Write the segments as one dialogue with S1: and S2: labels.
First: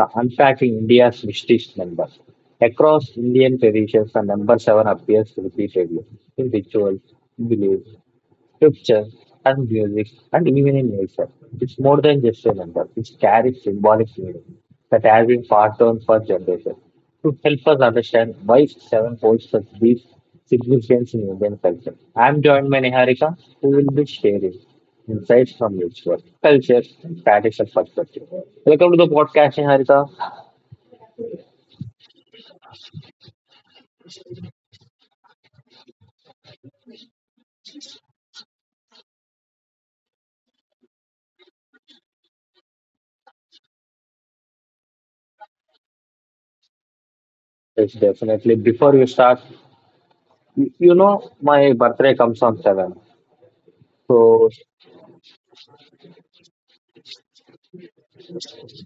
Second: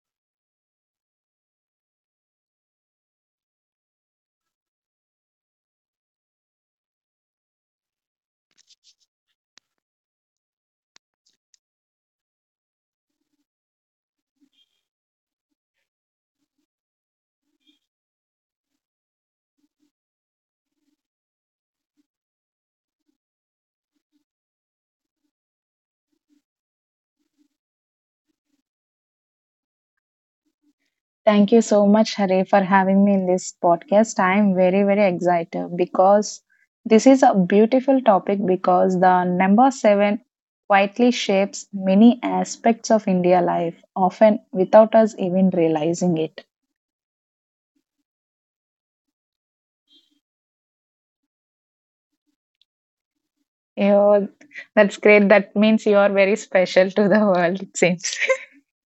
S1: the unpacking India's mystic number. Across Indian traditions, the number seven appears repeatedly in rituals, beliefs, pictures and music and even in nature. It's more than just a number. It carries symbolic meaning that has been passed on for generations. To help us understand why seven holds such deep significance in Indian culture, I'm joined by Niharika, who will be sharing insights from ritual, culture, and traditional perspective. Welcome to the podcast, Niharika.
S2: Thank you so much, Hare, for having me in this podcast. I am very, very excited because this is a beautiful topic because the number seven quietly shapes many aspects of India life, often without us even realizing it.
S1: Yes, definitely. Before you start, you know my birthday comes on 7.
S2: You
S1: So
S2: that's great. That means you are very special to the world, it seems.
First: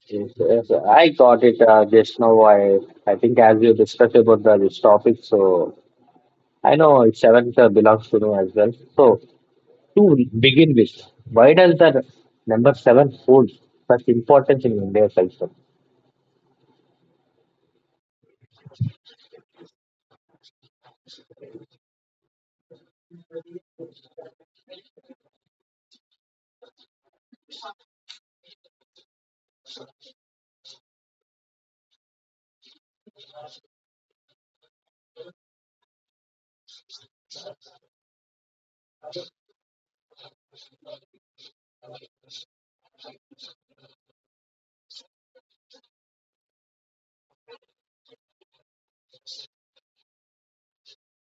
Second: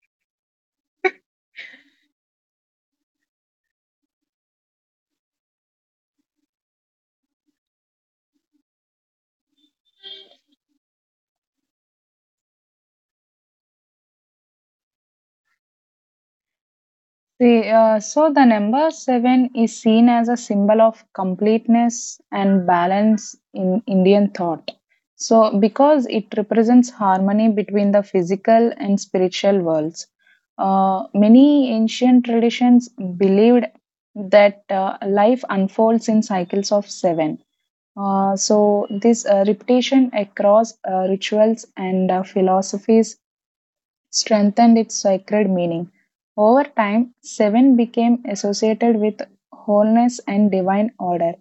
S1: yes, yes, I got it just now. I think as you discussed about this topic, so I know it's seven belongs to me as well. So to begin with, why does the number seven hold such importance in India culture?
S2: So the number seven is seen as a symbol of completeness and balance in Indian thought. So, because it represents harmony between the physical and spiritual worlds, many ancient traditions believed that life unfolds in cycles of seven. This repetition across rituals and philosophies strengthened its sacred meaning. Over time, seven became associated with wholeness and divine order,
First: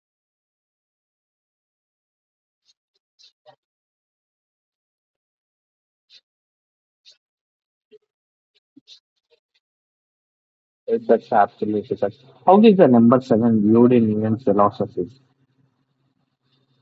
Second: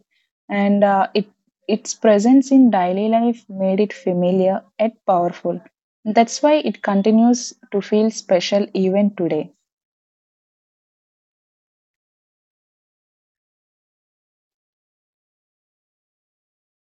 S2: and its presence in daily life made it familiar yet powerful. That's why it continues to feel special even today.
S1: That's absolutely such. How is the number seven viewed in Indian philosophy?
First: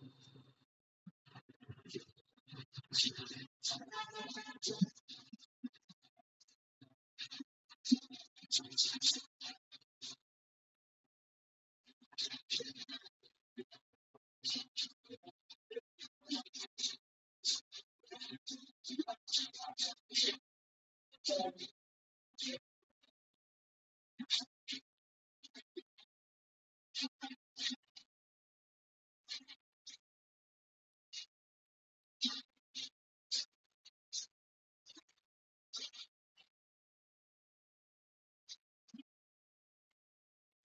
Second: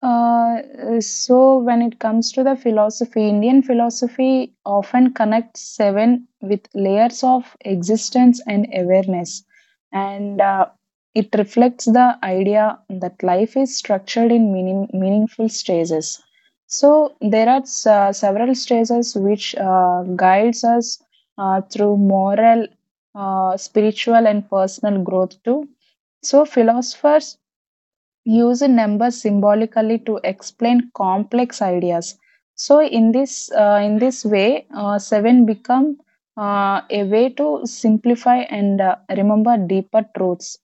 S2: Uh, so when it comes to the philosophy, Indian philosophy often connects seven with layers of existence and awareness, and it reflects the idea that life is structured in meaningful stages. So there are several stages which guides us through moral, spiritual, and personal growth too. So philosophers use numbers symbolically to explain complex ideas. So in this way, seven become a way to simplify and remember deeper truths.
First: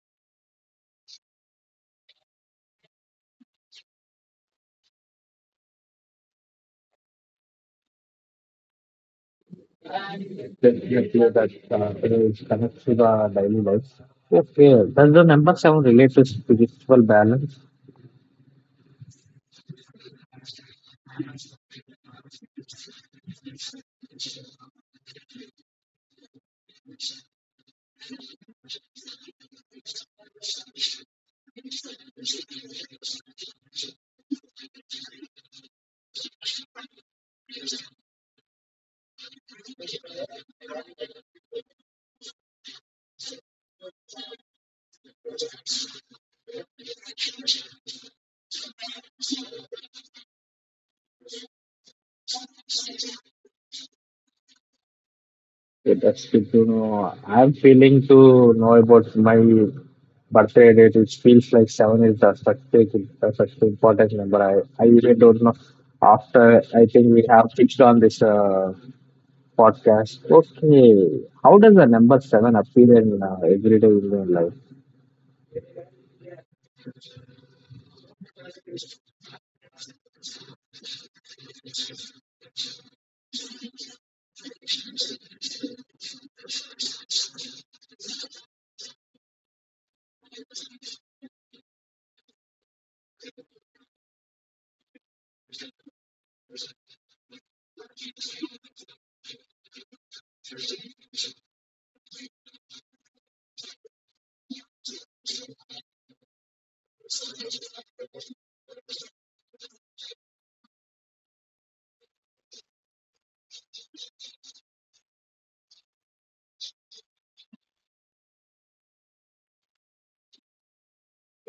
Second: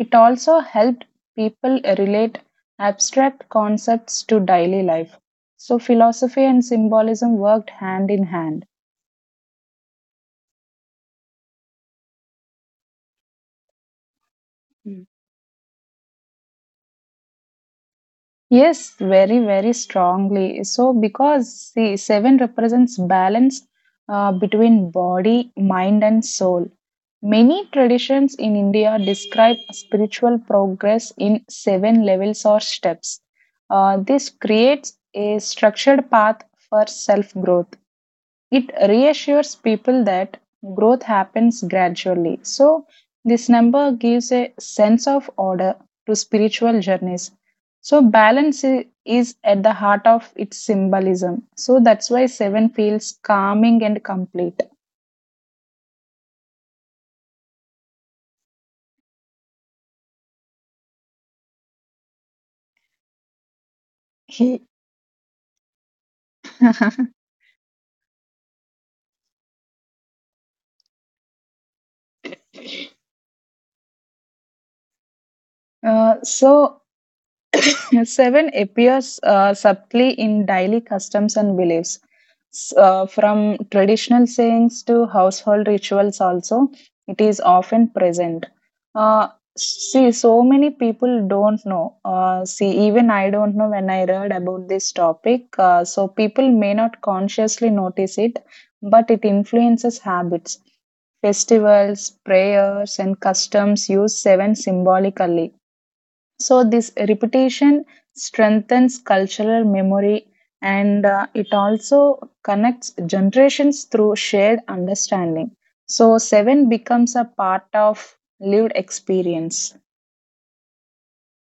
S2: It also helped people relate abstract concepts to daily life. So philosophy and symbolism worked hand in hand.
S1: Definitely, that it is connected to the daily life. Okay, does the number seven relate to spiritual balance?
S2: Yes, very, very strongly. Seven represents balance between body, mind, and soul. Many traditions in India describe spiritual progress in seven levels or steps. This creates a structured path for self growth. It reassures people that growth happens gradually. So, this number gives a sense of order to spiritual journeys. So, balance is at the heart of its symbolism. So, that's why seven feels calming and complete.
S1: Yeah, that's good to know. I'm feeling to know about my birthday date. It feels like seven is the such big, the such important number. I even don't know. After I
S2: uh,
S1: think we have fixed on this podcast. Okay, how does the number seven appear in everyday Indian life?
S2: so, Seven appears subtly in daily customs and beliefs, from traditional sayings to household rituals. Also, it is often present. Uh, See, so many people don't know. See, even I don't know when I read about this topic. So people may not consciously notice it, but it influences habits. Festivals, prayers, and customs use seven symbolically. So, this repetition strengthens cultural memory, and it also connects generations through shared understanding. So, seven becomes a part of lived experience.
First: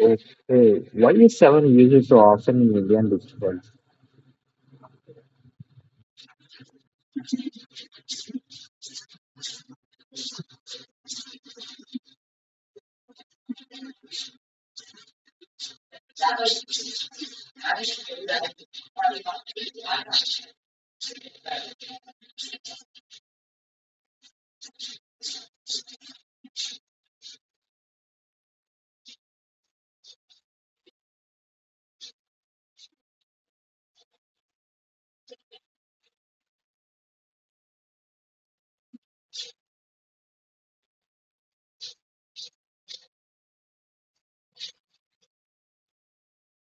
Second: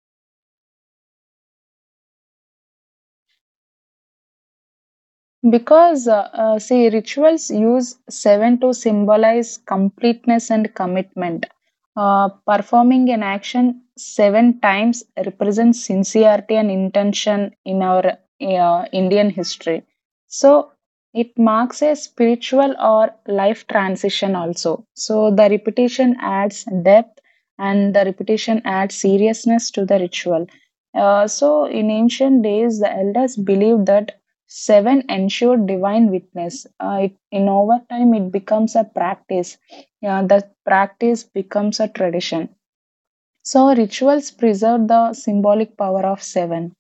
S1: Okay, why is seven used so often in Indian rituals?
S2: Rituals use seven to symbolize completeness and commitment. Performing an action seven times represents sincerity and intention in our Indian history. So, it marks a spiritual or life transition also. So, the repetition adds depth and the repetition adds seriousness to the ritual. In ancient days, the elders believed that seven ensure divine witness. In over time, it becomes a practice. Yeah, the practice becomes a tradition. So, rituals preserve the symbolic power of seven.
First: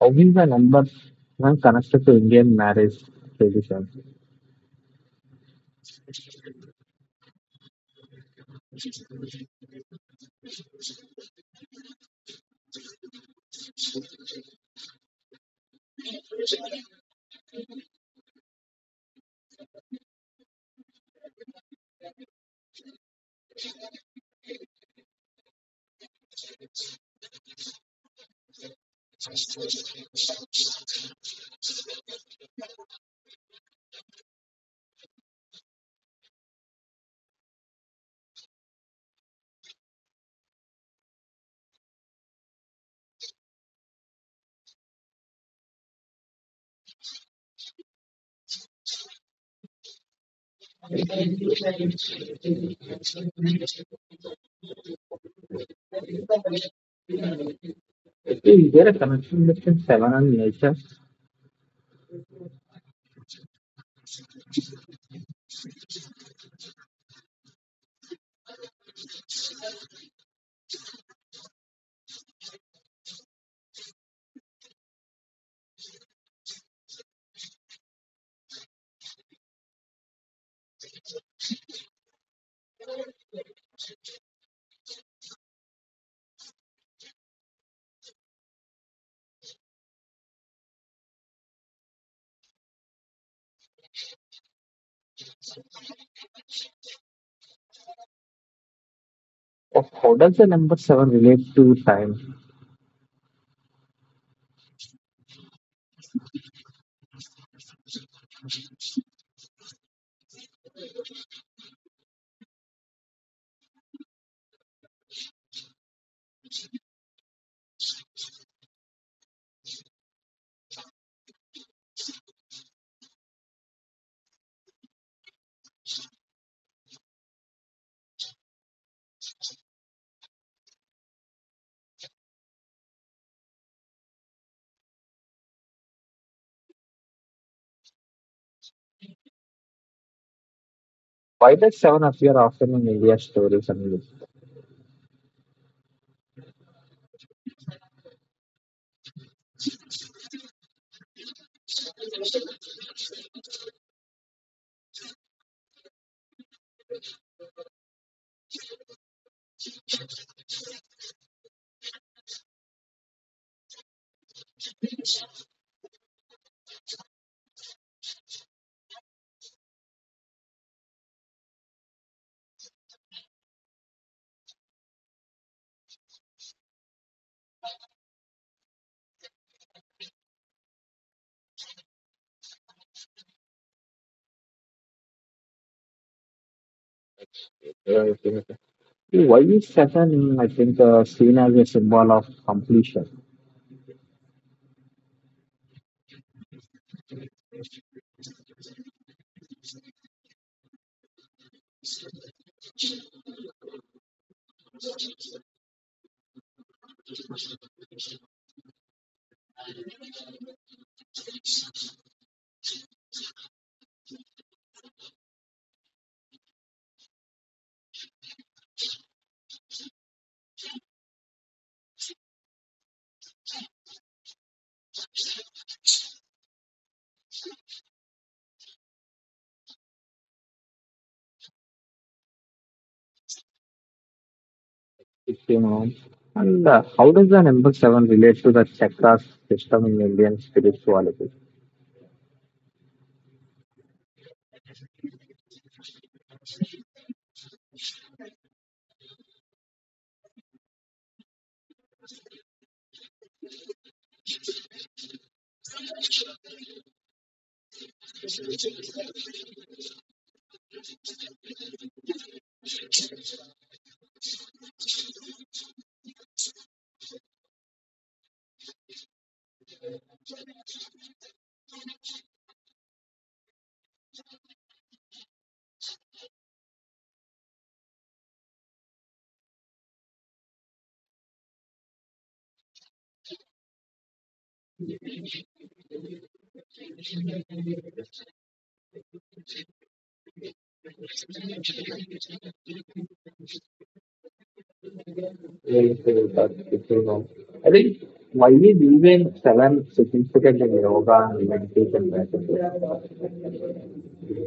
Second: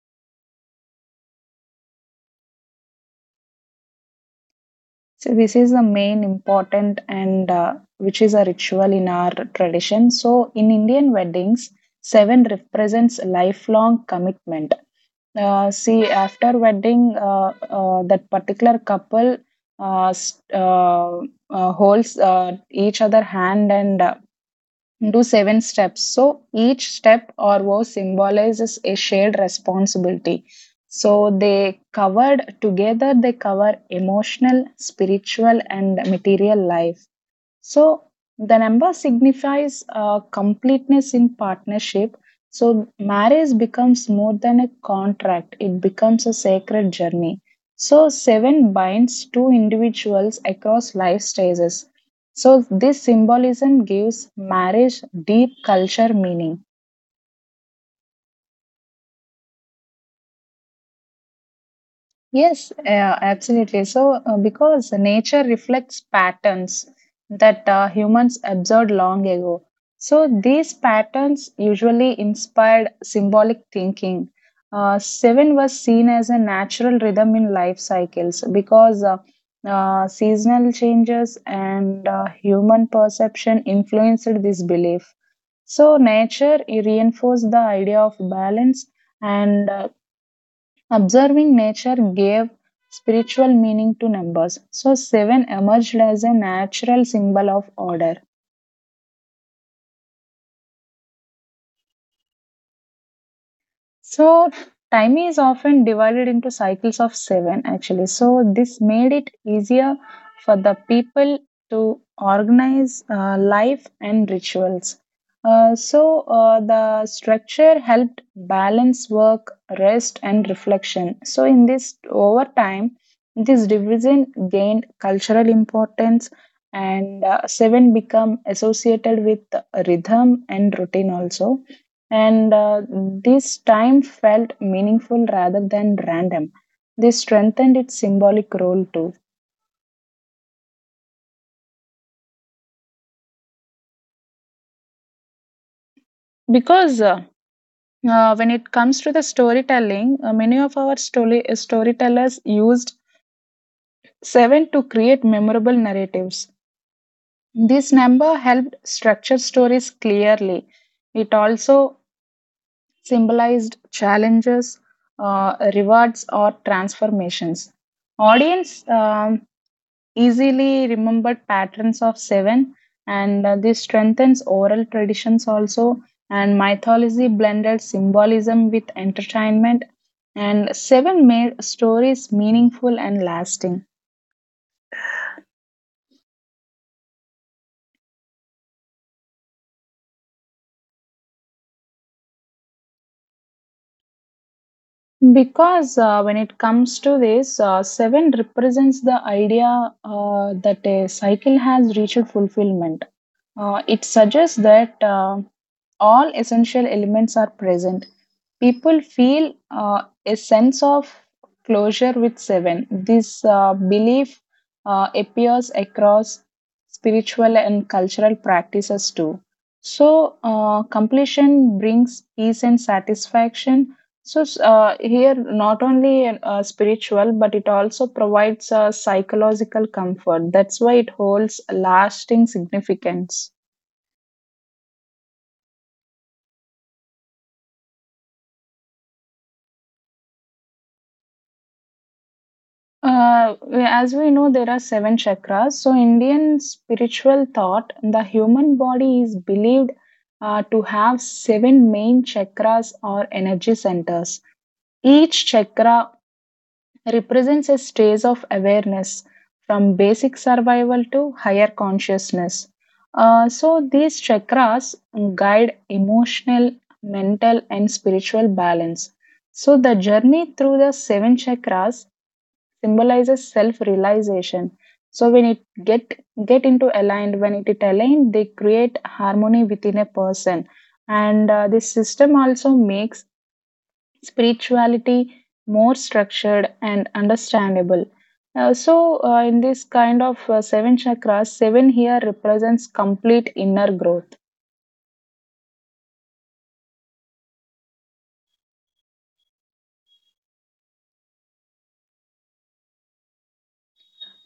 S1: How is the number seven connected to Indian marriage tradition?
S2: So, this is the main important and which is a ritual in our tradition. So, in Indian weddings, seven represents lifelong commitment. See, after wedding, that particular couple uh, s- uh, holds each other hand and do seven steps. So each step or vow symbolizes a shared responsibility. So they covered together. They cover emotional, spiritual, and material life. So the number signifies completeness in partnership. So marriage becomes more than a contract, it becomes a sacred journey. So seven binds two individuals across life stages. So this symbolism gives marriage deep culture meaning.
S1: Okay, is there a connection between seven and nature?
S2: Yes, absolutely. Because nature reflects patterns that humans observed long ago. So, these patterns usually inspired symbolic thinking. Seven was seen as a natural rhythm in life cycles because seasonal changes and human perception influenced this belief. So, nature reinforced the idea of balance, and observing nature gave spiritual meaning to numbers, so 7 emerged as a natural symbol of order.
S1: Oh, how does the number seven relate to time?
S2: So, time is often divided into cycles of seven, actually. So, this made it easier for the people to organize life and rituals. The structure helped balance work, rest, and reflection. So, in this over time, this division gained cultural importance, and seven become associated with rhythm and routine also, and this time felt meaningful rather than random. This strengthened its symbolic role too.
S1: Why does seven appear often in India's stories and myths?
S2: Because When it comes to the storytelling, many of our storytellers used seven to create memorable narratives. This number helped structure stories clearly. It also symbolized challenges, rewards, or transformations. Audience easily remembered patterns of seven, and this strengthens oral traditions also. And mythology blended symbolism with entertainment, and seven made stories meaningful and lasting.
S1: Okay. Why is seven, seen as a symbol of completion?
S2: Because When it comes to this, seven represents the idea that a cycle has reached fulfillment. It suggests that all essential elements are present. People feel a sense of closure with seven. This belief appears across spiritual and cultural practices too. So, completion brings peace and satisfaction. So, here not only spiritual, but it also provides a psychological comfort. That's why it holds lasting significance.
S1: If you know. And how does the number seven relate to the chakras system in Indian spirituality?
S2: As we know, there are seven chakras. So, Indian spiritual thought, the human body is believed to have seven main chakras or energy centers. Each chakra represents a stage of awareness from basic survival to higher consciousness. These chakras guide emotional, mental, and spiritual balance. So, the journey through the seven chakras symbolizes self-realization. So when it get into aligned, when it is aligned, they create harmony within a person. And this system also makes spirituality more structured and understandable. In this kind of seven chakras, seven here represents complete inner growth.
S1: Well, but if you know, I think why is even seven significant in yoga and meditation practices?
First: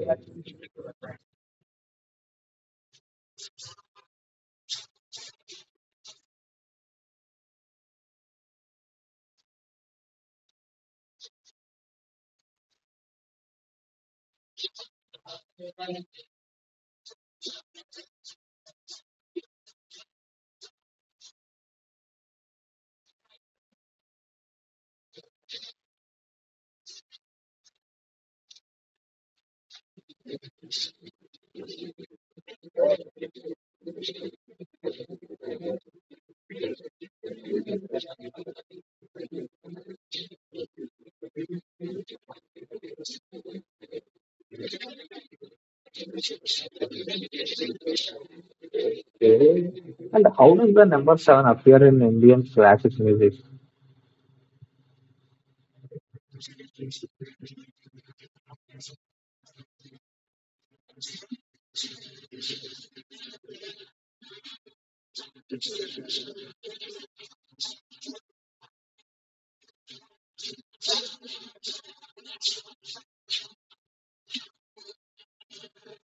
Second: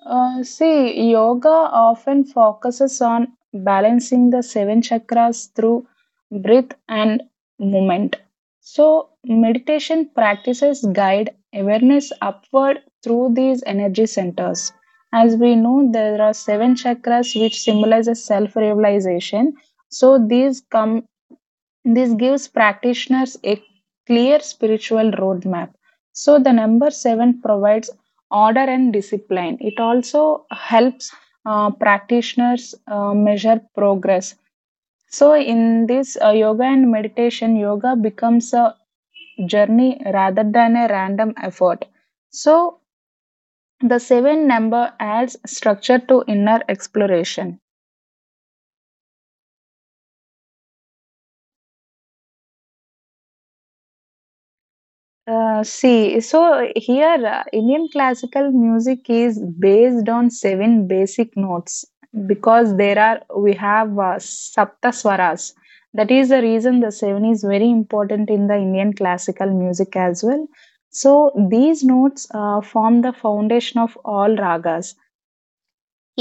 S2: Yoga often focuses on balancing the seven chakras through breath and movement. So, meditation practices guide awareness upward through these energy centers. As we know, there are seven chakras which symbolizes self-realization. So, these come this gives practitioners a clear spiritual roadmap. So, the number seven provides order and discipline. It also helps practitioners measure progress. So, in this yoga and meditation, yoga becomes a journey rather than a random effort. So, the seven number adds structure to inner exploration.
S1: Okay, and how does the number seven appear in Indian classic music?
S2: See, so here Indian classical music is based on seven basic notes because there are we have sapta swaras. That is the reason the seven is very important in the Indian classical music as well. So these notes form the foundation of all ragas.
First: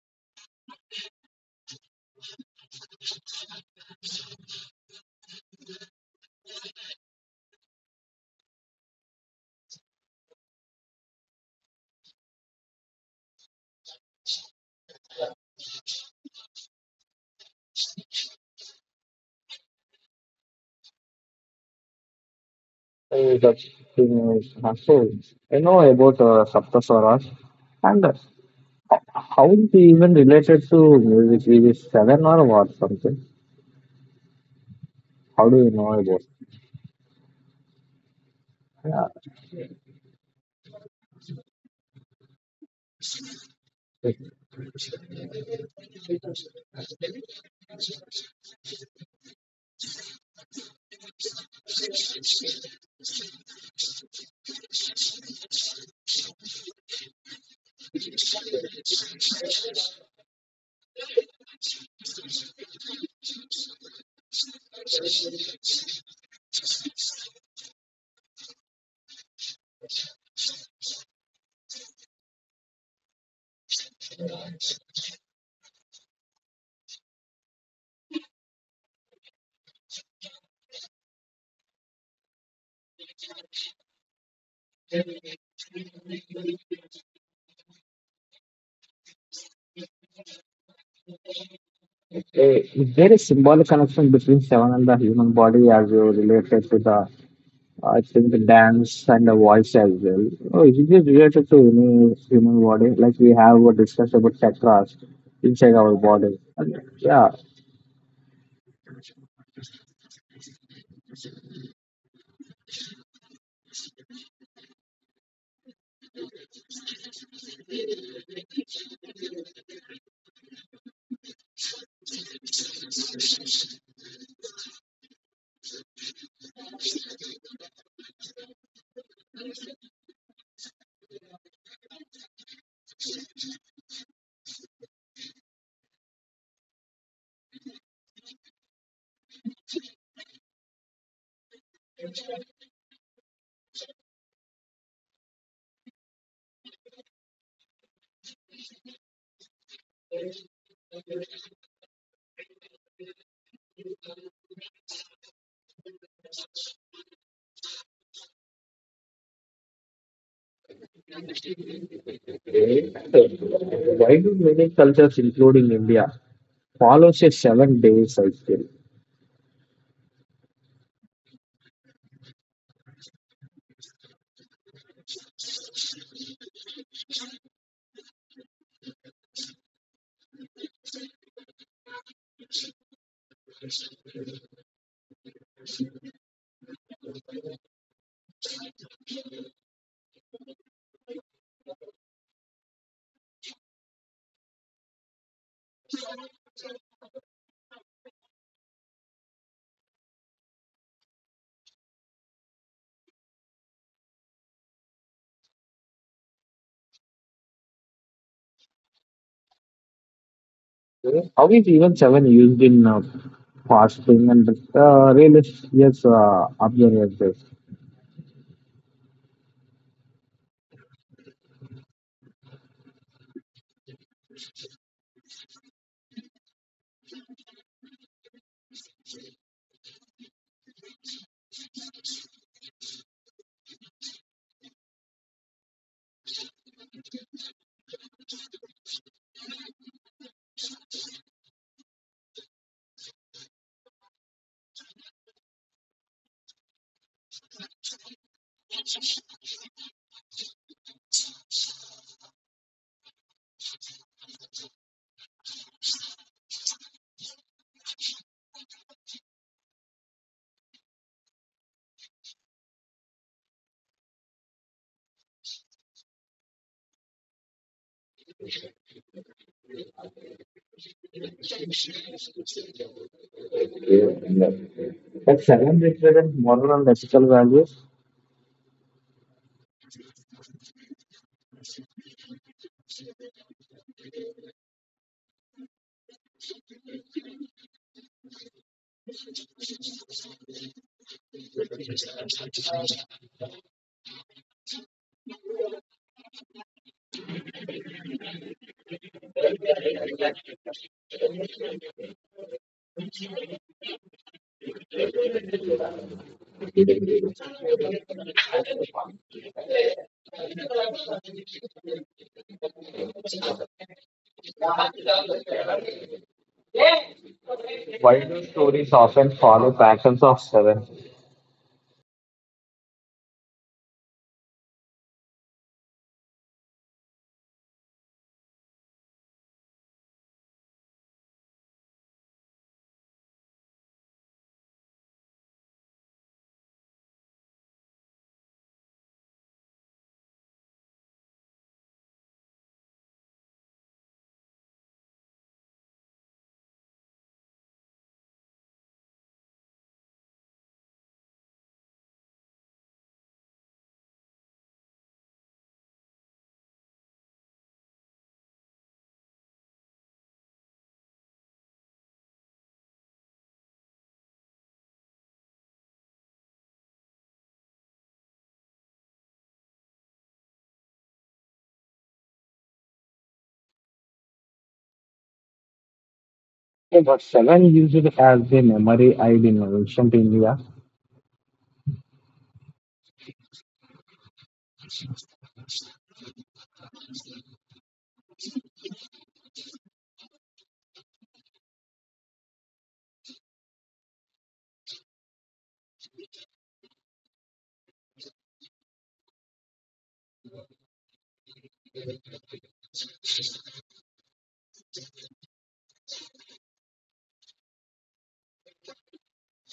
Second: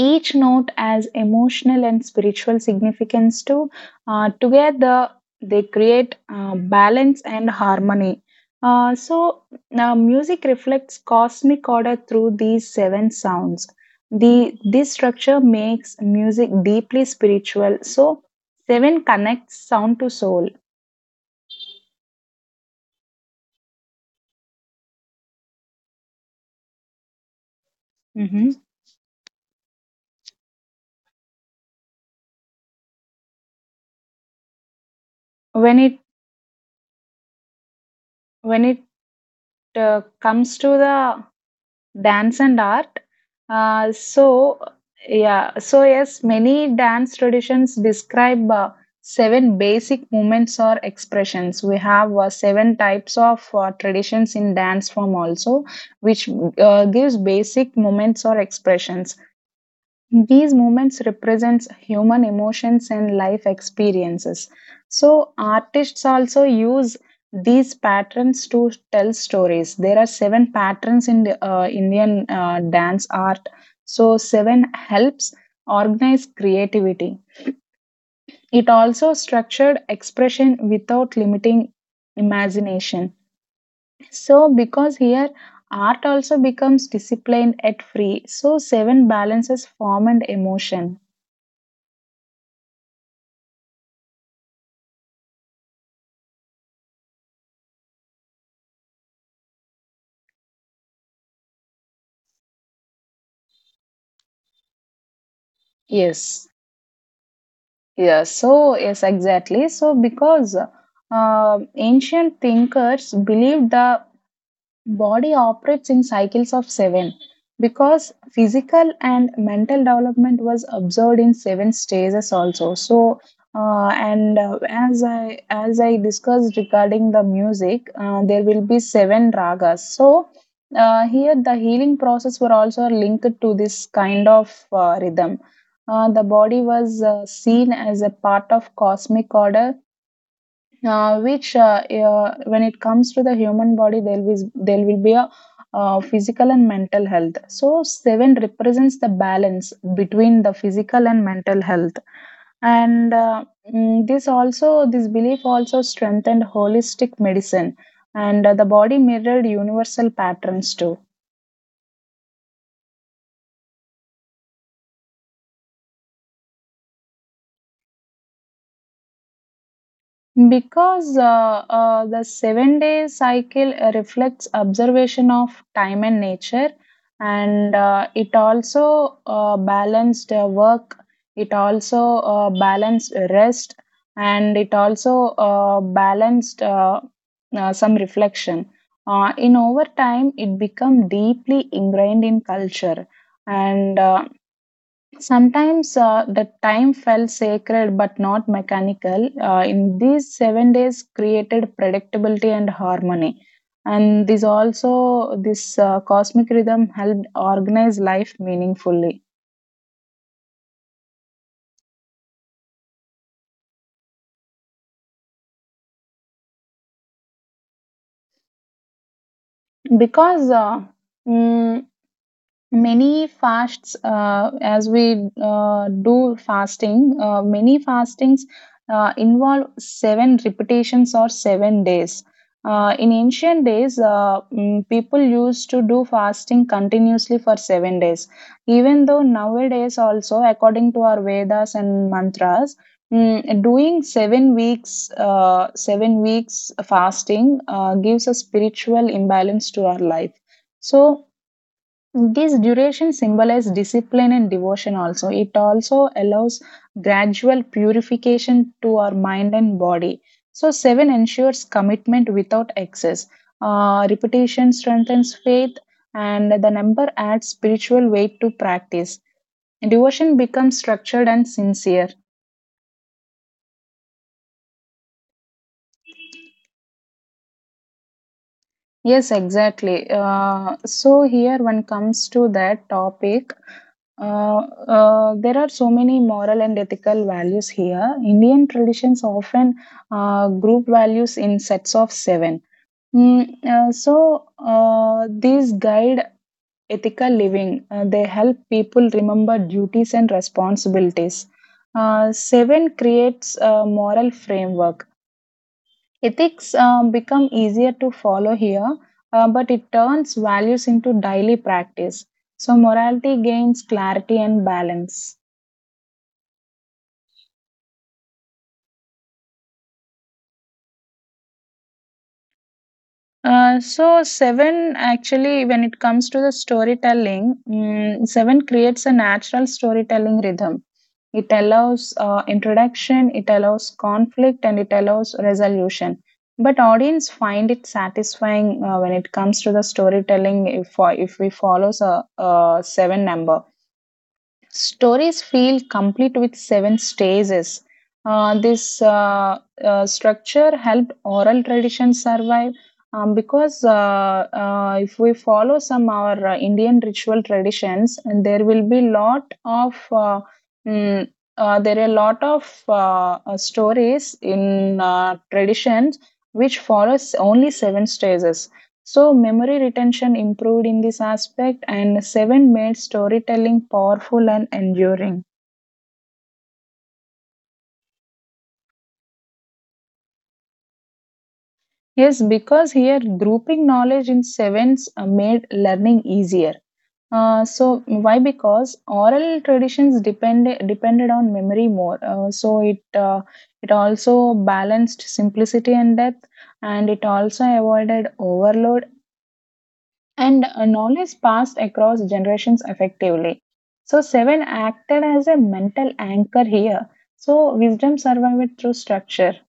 S2: Each note has emotional and spiritual significance too. Together, they create balance and harmony. Uh, so, Now music reflects cosmic order through these seven sounds. The this structure makes music deeply spiritual. So, seven connects sound to soul.
S1: Hey, the thing uh, so I know about Saptaswaras and
S2: Mhm.
S1: how is it even related to music? Is it seven or what something? How do you
S2: When
S1: know
S2: it
S1: about?
S2: when it
S1: Yeah,
S2: uh, comes to the dance and art. Uh,
S1: is,
S2: so, yes, many dance traditions describe seven basic movements or expressions. We have seven types of traditions in dance form also, which gives basic movements or expressions. These moments represents human emotions and life experiences. So artists also use these patterns to tell stories. There are seven patterns in the, Indian dance art. So seven helps organize creativity. It also structured expression without limiting imagination. So because here art also becomes disciplined at free. So seven balances form and emotion.
S1: is there a symbolic connection between seven and the human body as you related to the I think the dance and the voice as well? Oh, is it related to any human body? Like we have discussed about chakras inside our body.
S2: Yes.
S1: Yeah.
S2: Exactly. So because ancient thinkers believed the body operates in cycles of 7 because physical and mental development was observed in 7 stages also. So and as I discussed regarding the music, there will be 7 ragas. So here the healing process were also linked to this kind of rhythm. The body was seen as a part of cosmic order, which when it comes to the human body there will be a physical and mental health, so 7 represents the balance between the physical and mental health, and mm, this also this belief also strengthened holistic medicine, and the body mirrored universal patterns too.
S1: Why do many cultures, including India, follows a seven-day cycle?
S2: Because The 7-day cycle reflects observation of time and nature, and it also balanced work, it also balanced rest, and it also balanced some reflection. In over time, it become deeply ingrained in culture, and sometimes the time felt sacred but not mechanical. In these 7 days, created predictability and harmony. And this also, this cosmic rhythm helped organize life meaningfully.
S1: How is even seven used in fasting and religious observances?
S2: Because uh, mm, Many fasts, as we do fasting, many fastings involve seven repetitions or 7 days. In ancient days, people used to do fasting continuously for 7 days. Even though nowadays, also according to our Vedas and mantras, doing 7 weeks, 7 weeks fasting gives a spiritual imbalance to our life. So this duration symbolizes discipline and devotion also. It also allows gradual purification to our mind and body. So, seven ensures commitment without excess. Repetition strengthens faith, and the number adds spiritual weight to practice. Devotion becomes structured and sincere.
S1: That seven represents moral and ethical values.
S2: Yes, exactly. So here, when comes to that topic, there are so many moral and ethical values here. Indian traditions often group values in sets of seven. These guide ethical living. They help people remember duties and responsibilities. Seven creates a moral framework. Ethics become easier to follow here, but it turns values into daily practice. So, morality gains clarity and balance.
S1: Why do stories often follow patterns of seven?
S2: So, seven actually, when it comes to the storytelling, seven creates a natural storytelling rhythm. It allows introduction, it allows conflict, and it allows resolution. But audience find it satisfying when it comes to the storytelling. If, for if we follow a seven number. Stories feel complete with seven stages. This Structure helped oral tradition survive because if we follow some our Indian ritual traditions, and there will be lot of mm, there are a lot of stories in traditions which follows only seven stages. So, memory retention improved in this aspect, and seven made storytelling powerful and enduring.
S1: Yeah, but seven used as the memory aid in ancient India?
S2: Yes, because here grouping knowledge in sevens made learning easier. So why? Because oral traditions depended on memory more. It also balanced simplicity and depth, and it also avoided overload, and knowledge passed across generations effectively. So, seven acted as a mental anchor here. So, wisdom survived through structure,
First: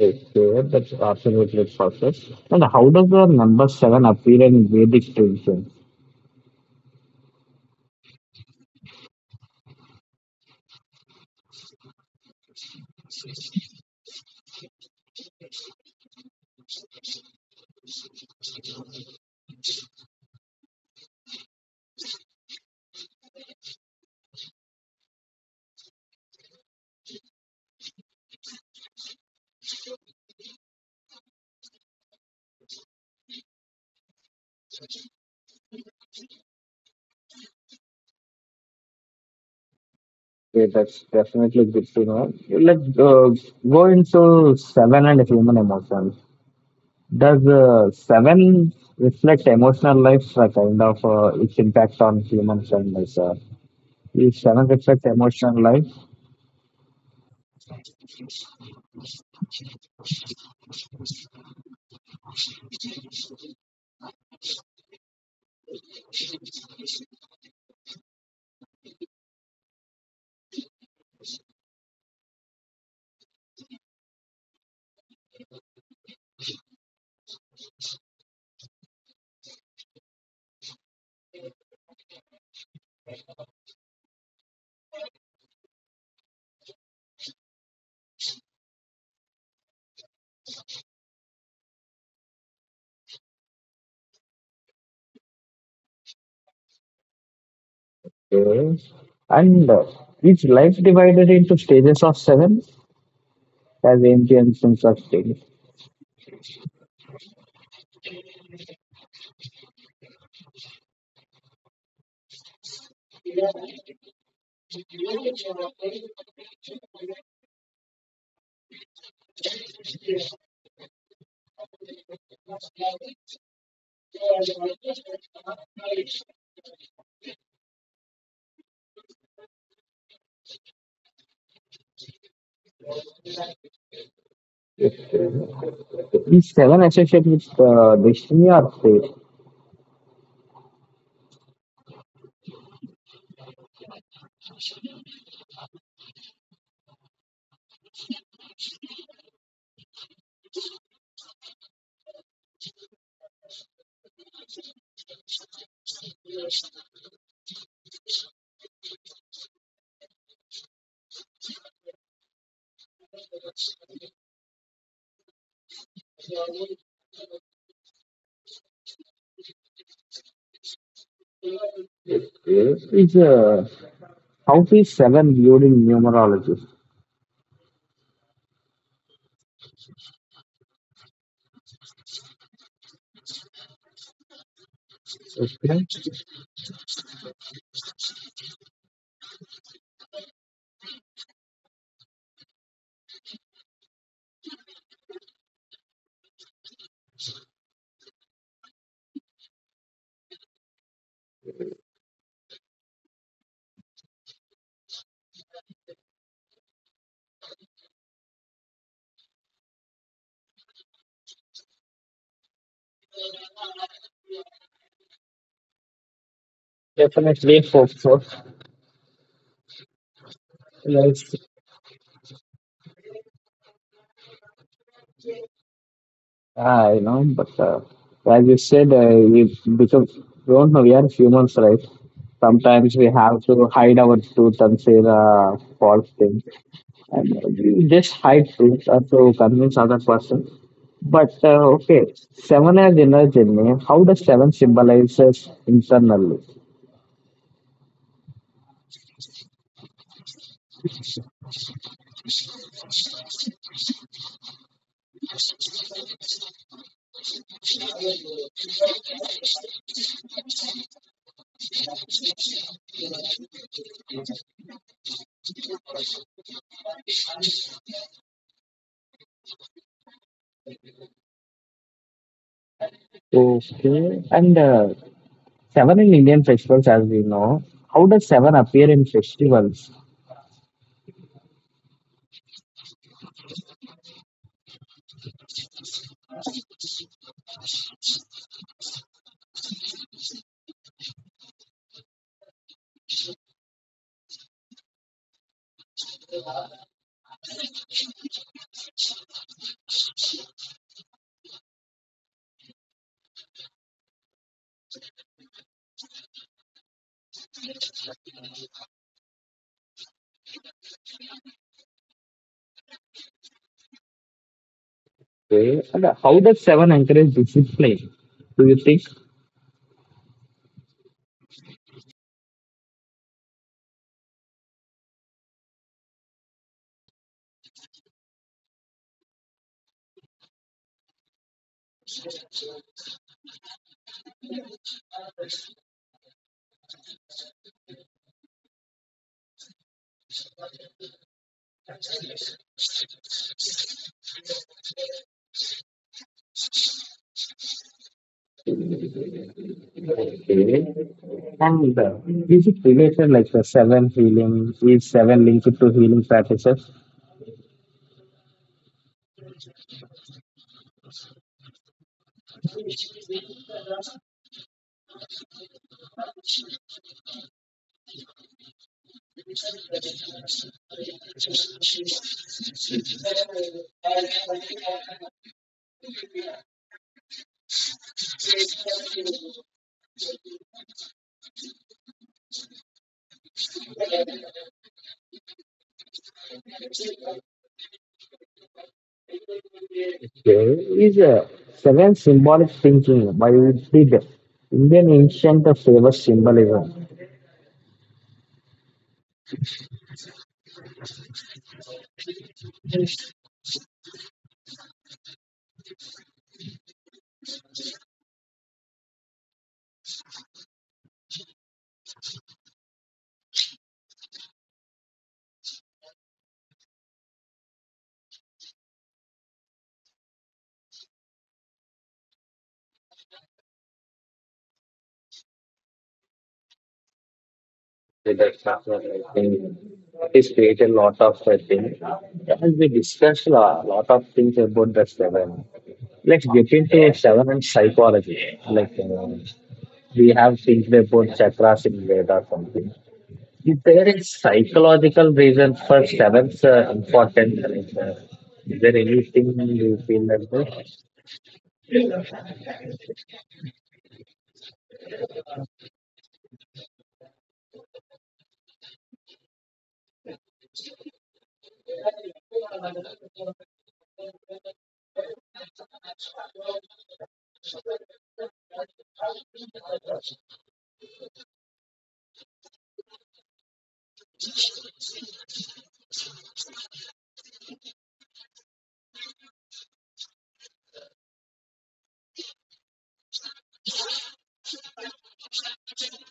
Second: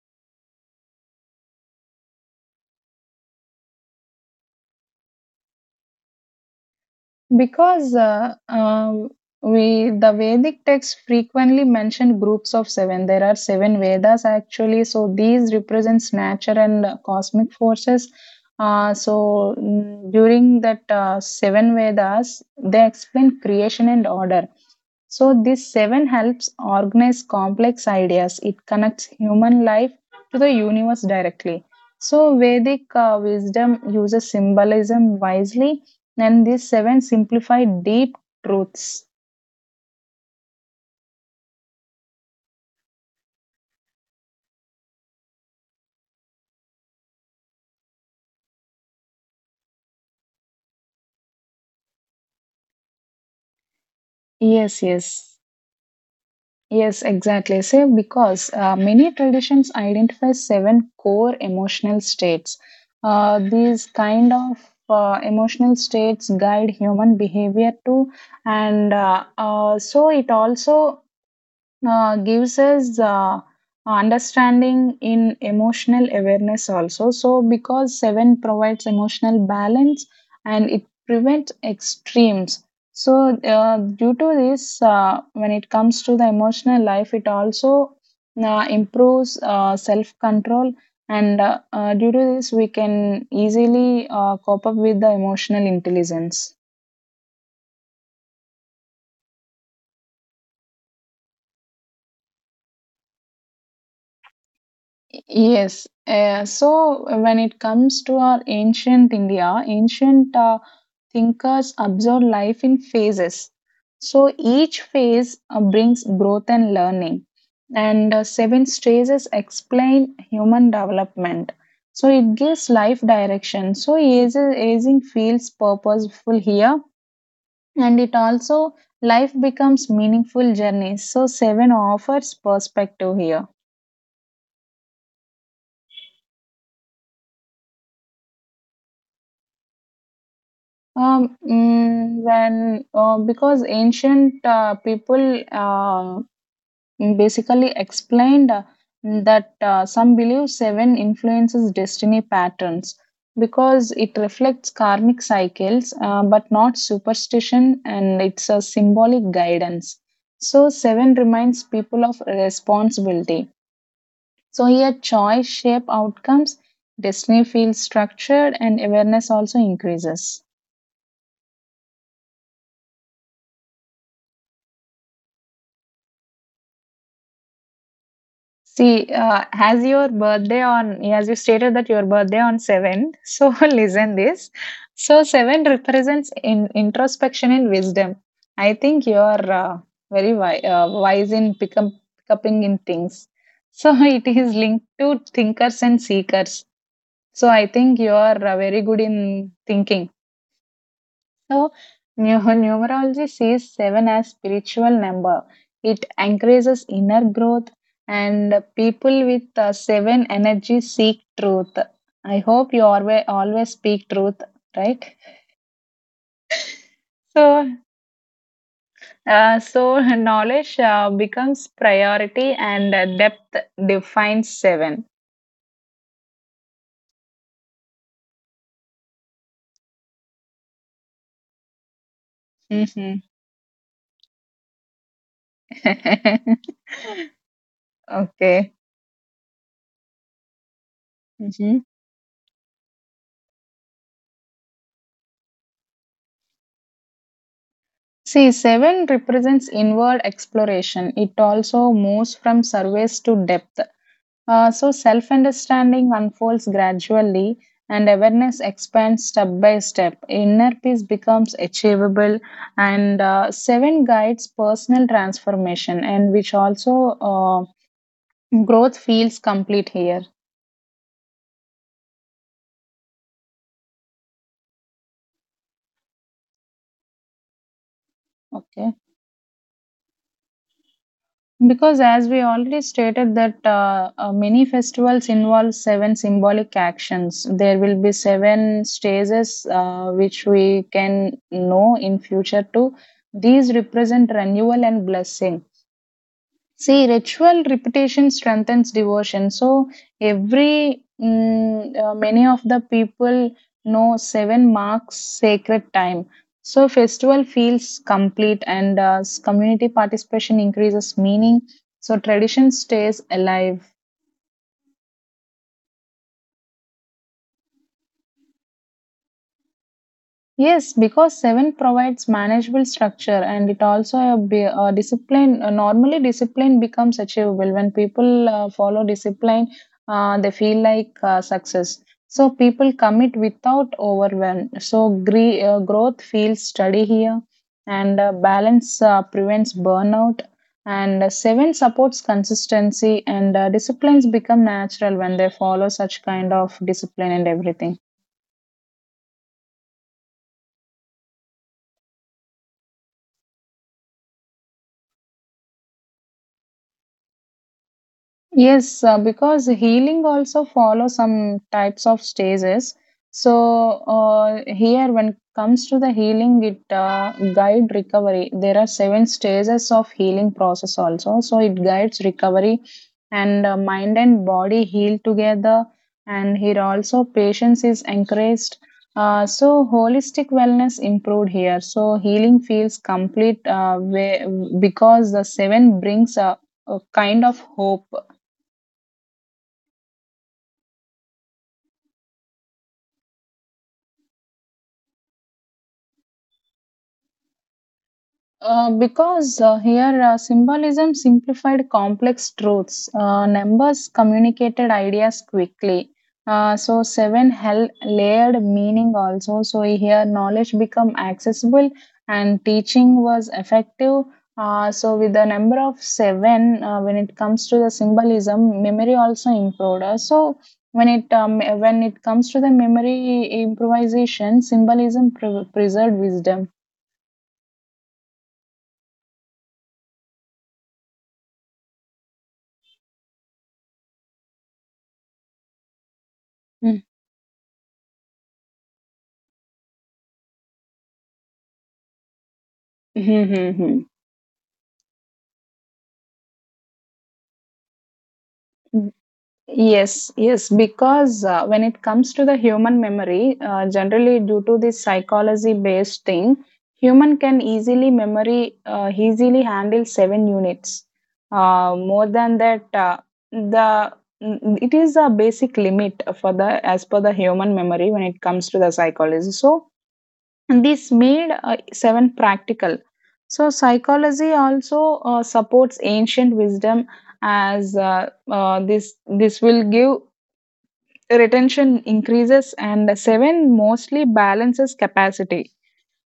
S1: Okay, that's absolutely perfect. And how does the number seven appear in Vedic tradition?
S2: because we the Vedic texts frequently mention groups of seven. There are seven Vedas actually. So, these represents nature and cosmic forces. During that seven Vedas, they explain creation and order. So, this seven helps organize complex ideas. It connects human life to the universe directly. So, Vedic wisdom uses symbolism wisely, and these seven simplify deep truths.
S1: Okay, that's definitely good to know. Let's go into seven and human emotions. Does seven reflect emotional life, kind of its impact on human kindness? Is seven
S2: Yes,
S1: reflect
S2: yes,
S1: emotional life?
S2: yes, exactly. So, because many traditions identify seven core emotional states, these kind of emotional states guide human behavior too, and so it also gives us understanding in emotional awareness also. So because 7 provides emotional balance and it prevents extremes. So due to this, when it comes to the emotional life, it also improves self control, and due to this we can easily cope up with the emotional intelligence.
S1: Okay. And is life divided into stages of seven as ancient instructed?
S2: Yes. So when it comes to our ancient India, ancient thinkers observe life in phases. So each phase brings growth and learning. And seven stages explain human development. So it gives life direction. So aging feels purposeful here. And it also, life becomes meaningful journeys. So seven offers perspective here.
S1: These seven associated with destiny or fate.
S2: Mm, when because ancient people basically explained that some believe seven influences destiny patterns because it reflects karmic cycles, but not superstition, and it's a symbolic guidance. So seven reminds people of responsibility. So here, choice shape outcomes, destiny feels structured, and awareness also increases.
S1: Is how is seven viewed in numerology?
S2: See, as you stated that your birthday on 7, so listen this. So 7
S1: Okay.
S2: represents in introspection and wisdom. I think you're wise in pick upping in things. So it is linked to thinkers and seekers. So I think you're very good in thinking. So, numerology sees seven as spiritual number. It encourages inner growth, and people with seven energy seek truth. I hope you always always speak truth, right?
S1: Definitely
S2: So,
S1: for sure.
S2: so knowledge
S1: Yes,
S2: becomes priority, and depth defines seven.
S1: I know, but as you said, we because we don't know we are humans, right? Sometimes we
S2: Hmm.
S1: have to hide our truth and say the false thing, and we just hide
S2: Okay.
S1: truth to convince other person. But
S2: Mm-hmm.
S1: okay, seven has inner journey. How does seven symbolizes internally?
S2: See, seven represents inward exploration. It also moves from surface to depth. Self understanding unfolds gradually, and awareness expands step by step. Inner peace becomes achievable, and seven guides personal transformation, and which also growth feels complete here.
S1: Okay, and seven in Indian festivals, as we know, how does seven appear
S2: Okay.
S1: in festivals?
S2: Because as we already stated that many festivals involve seven symbolic actions. There will be seven stages which we can know in future too. These represent renewal and blessing. See, ritual repetition strengthens devotion. So, every many of the people know seven marks sacred time. So, festival feels complete and community participation increases meaning. So, tradition stays alive.
S1: Okay, and how does seven encourage discipline? Do you think?
S2: Yes, because 7 provides manageable structure and it also a discipline. Normally, discipline becomes achievable. When people follow discipline, they feel like success. So, people commit without overwhelm. So, growth feels steady here, and balance prevents burnout. And 7 supports consistency, and disciplines become natural when they follow such kind of discipline and everything.
S1: Okay, and is it related like the seven healing? Is seven linked to healing practices?
S2: Yes, because healing also follows some types of stages. Here, when it comes to the healing, it guide recovery. There are seven stages of healing process also. So it guides recovery, and mind and body heal together. And here also, patience is encouraged. So holistic wellness improved here. So healing feels complete way, because the seven brings a kind of hope.
S1: Okay, is seven symbolic thinking? Why did Indian ancient favor symbolism?
S2: Because here symbolism simplified complex truths. Numbers communicated ideas quickly. So seven held layered meaning also. So here knowledge become accessible and teaching was effective. So with the number of seven, when it comes to the symbolism, memory also improved. When it um, when it comes to the memory improvisation, symbolism preserved wisdom.
S1: With the chocolate, I think it is created a lot of things. As we discussed a lot, lot of things about the seven, let's get
S2: Mm.
S1: into seven and psychology. We have things about chakras in Veda or something.
S2: Mhm,
S1: Is
S2: mhm, mhm.
S1: there a psychological reason for seven's importance? Is there
S2: Mm,
S1: anything you feel
S2: Yes,
S1: like
S2: yes,
S1: this?
S2: because when it comes to the human memory, generally due to this psychology-based thing, human can easily memory easily handle seven units. More than that, the it is a basic limit for the as per the human memory when it comes to the psychology. So and this made seven practical. So psychology also supports ancient wisdom, as this this will give retention increases, and seven mostly balances capacity.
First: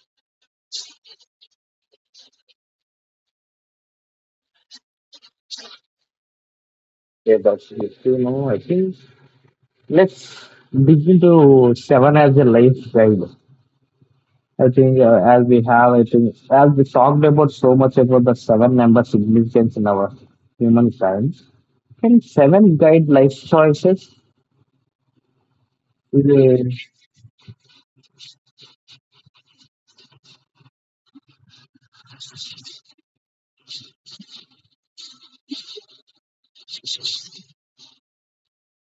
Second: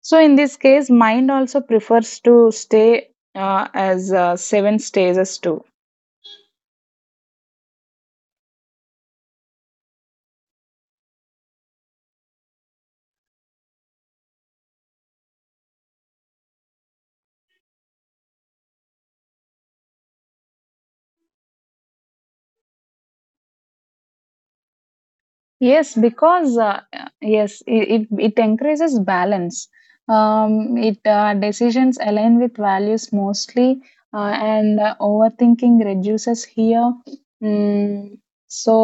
S2: So in this case mind also prefers to stay as seven stages too.
S1: Yeah, that's it. You know, I think let's dig into seven as a life guide. I think as we have, I think as we talked about so much about the seven-member significance in our human science, can seven guide life choices?
S2: Yes, because
S1: Yeah.
S2: yes, it it encourages balance. It decisions align with values mostly, and overthinking reduces here. Mm, so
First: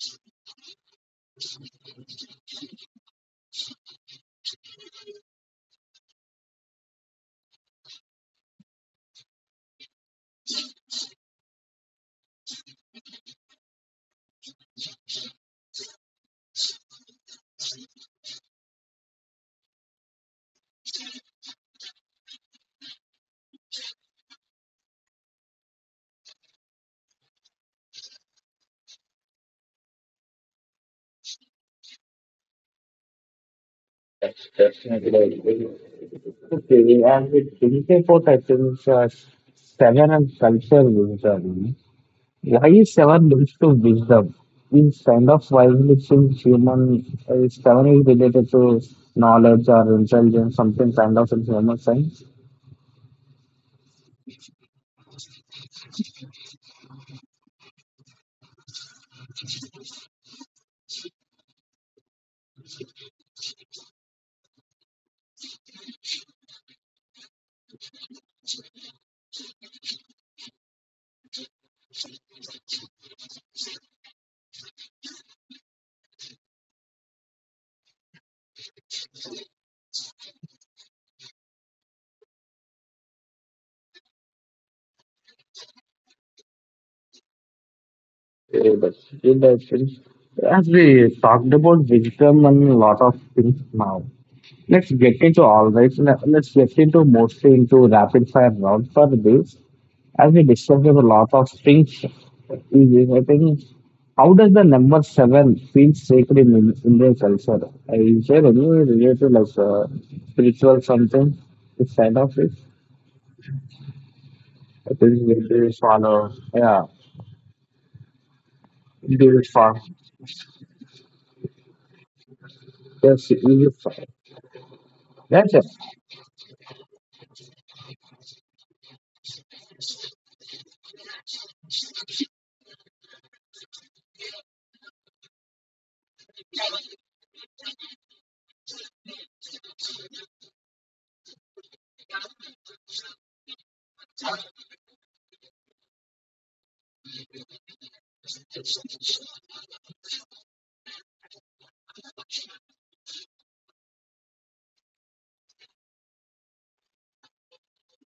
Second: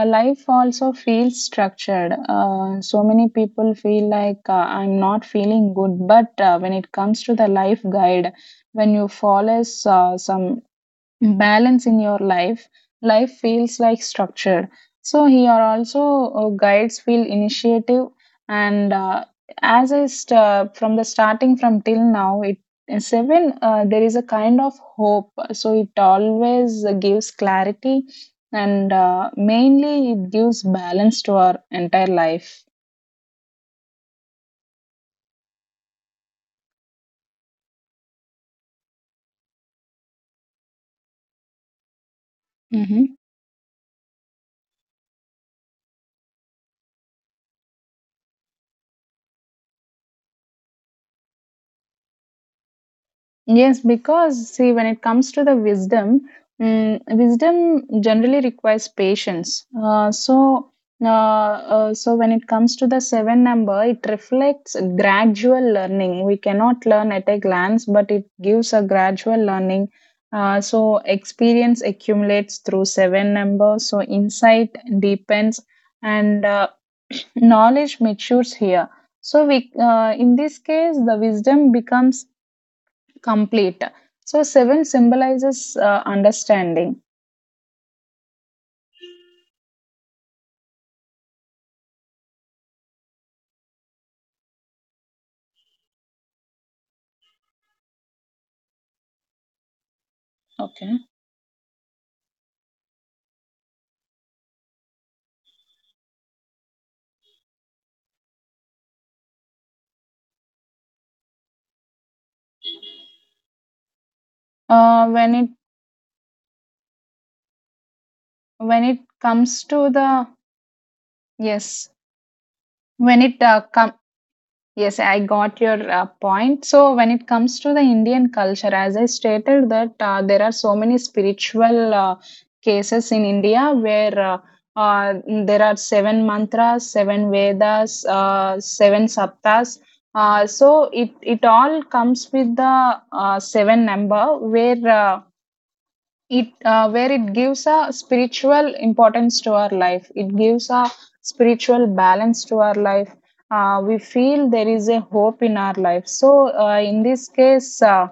S2: life also feels structured. So many people feel like I'm not feeling good, but when it comes to the life guide, when you follow some balance in your life, life feels like structure. So here also guides feel initiative, and from the starting from till now, it seven there is a kind of hope, so it always gives clarity, and mainly it gives balance to our entire life.
S1: That's definitely. Okay, and we think about I think seven and culture wisdom. Why is
S2: Hmm.
S1: seven linked to wisdom? Is kind of wisely since human seven is related to knowledge or intelligence, something kind of in human science.
S2: Yes, because see, when it comes to the wisdom, wisdom generally requires patience. So when it comes to the seven number, it reflects gradual learning. We cannot learn at a glance, but it gives a gradual learning. Experience accumulates through seven number. So, insight deepens, and knowledge matures here. So, we in this case, the wisdom becomes complete. So seven symbolizes understanding.
S1: Yeah, but in that think as we talked about wisdom and a lot of things now, let's get into all right. Let's get into mostly into rapid fire round for this. As we discussed
S2: Okay.
S1: about a lot of things, I think how does the number seven feel sacred in Indian culture? Is there any related like spiritual something inside of it? I
S2: Uh,
S1: think
S2: when
S1: we
S2: it
S1: do follow. Yeah,
S2: when it
S1: do it
S2: comes
S1: for
S2: to the yes, when
S1: yes, we
S2: it
S1: do
S2: com-
S1: follow.
S2: Yes, I
S1: That's
S2: got
S1: it.
S2: your point. So, when it comes to the Indian culture, as I stated, that there are so many spiritual cases in India where uh, there are seven mantras, seven Vedas, seven saptas. It all comes with the seven number where it where it gives a spiritual importance to our life. It gives a spiritual balance to our life. We feel there is a hope in our life. So in this case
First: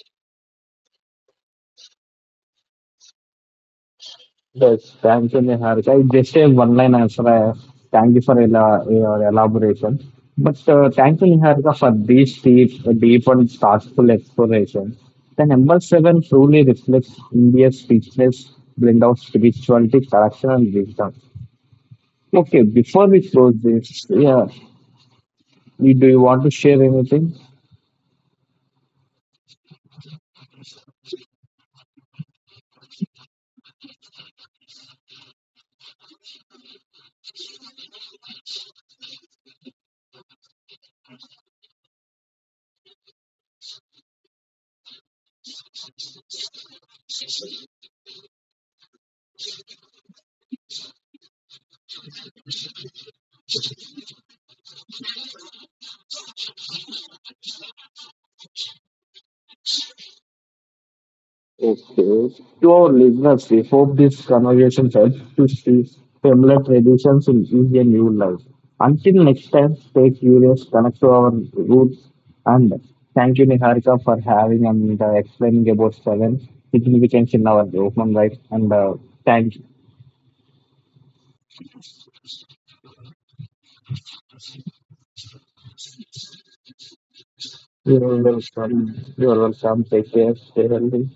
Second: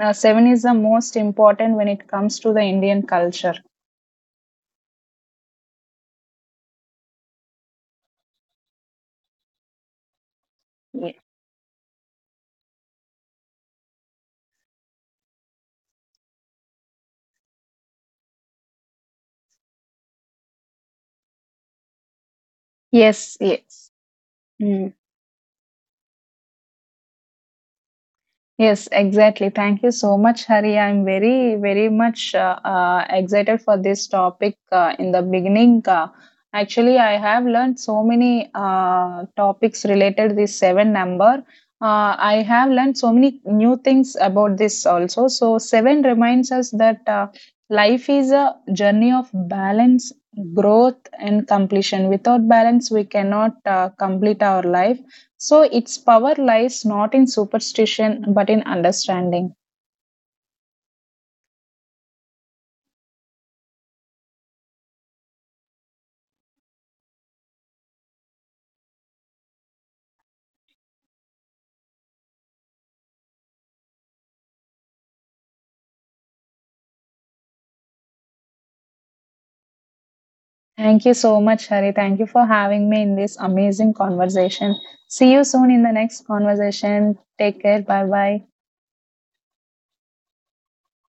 S2: seven is the most important when it comes to the Indian culture.
S1: Yes, thank you, Niharika. Just a one-line answer. Thank you for your elaboration. But
S2: Ye-
S1: thank you, Niharika, for this deep, deep and thoughtful exploration. The number seven truly reflects India's richness, blend of spirituality, correction, and wisdom. Okay, before we
S2: yes,
S1: close
S2: yes.
S1: this, yeah,
S2: Mm.
S1: do you want to share anything?
S2: Yes, exactly. Thank you so much, Hari. I'm very, very much excited for this topic. Actually, I have learned so many topics related this seven number. I have learned so many new things about this also. So seven reminds us that life is a journey of balance, growth, and completion. Without balance, we cannot complete our life, so its power lies not in superstition but in understanding.
S1: Okay. To our listeners, we hope this conversation helps to see similar traditions in easier new life. Until next time, stay curious, connect to our roots, and thank you, Niharika, for having and explaining about seven significance in our human life. And thank you.
S2: Thank you so much, Hari. Thank you for having me in this amazing conversation. See you soon in the next conversation. Take care. Bye
S1: You're
S2: bye.
S1: welcome. You're welcome. Take care. Stay healthy.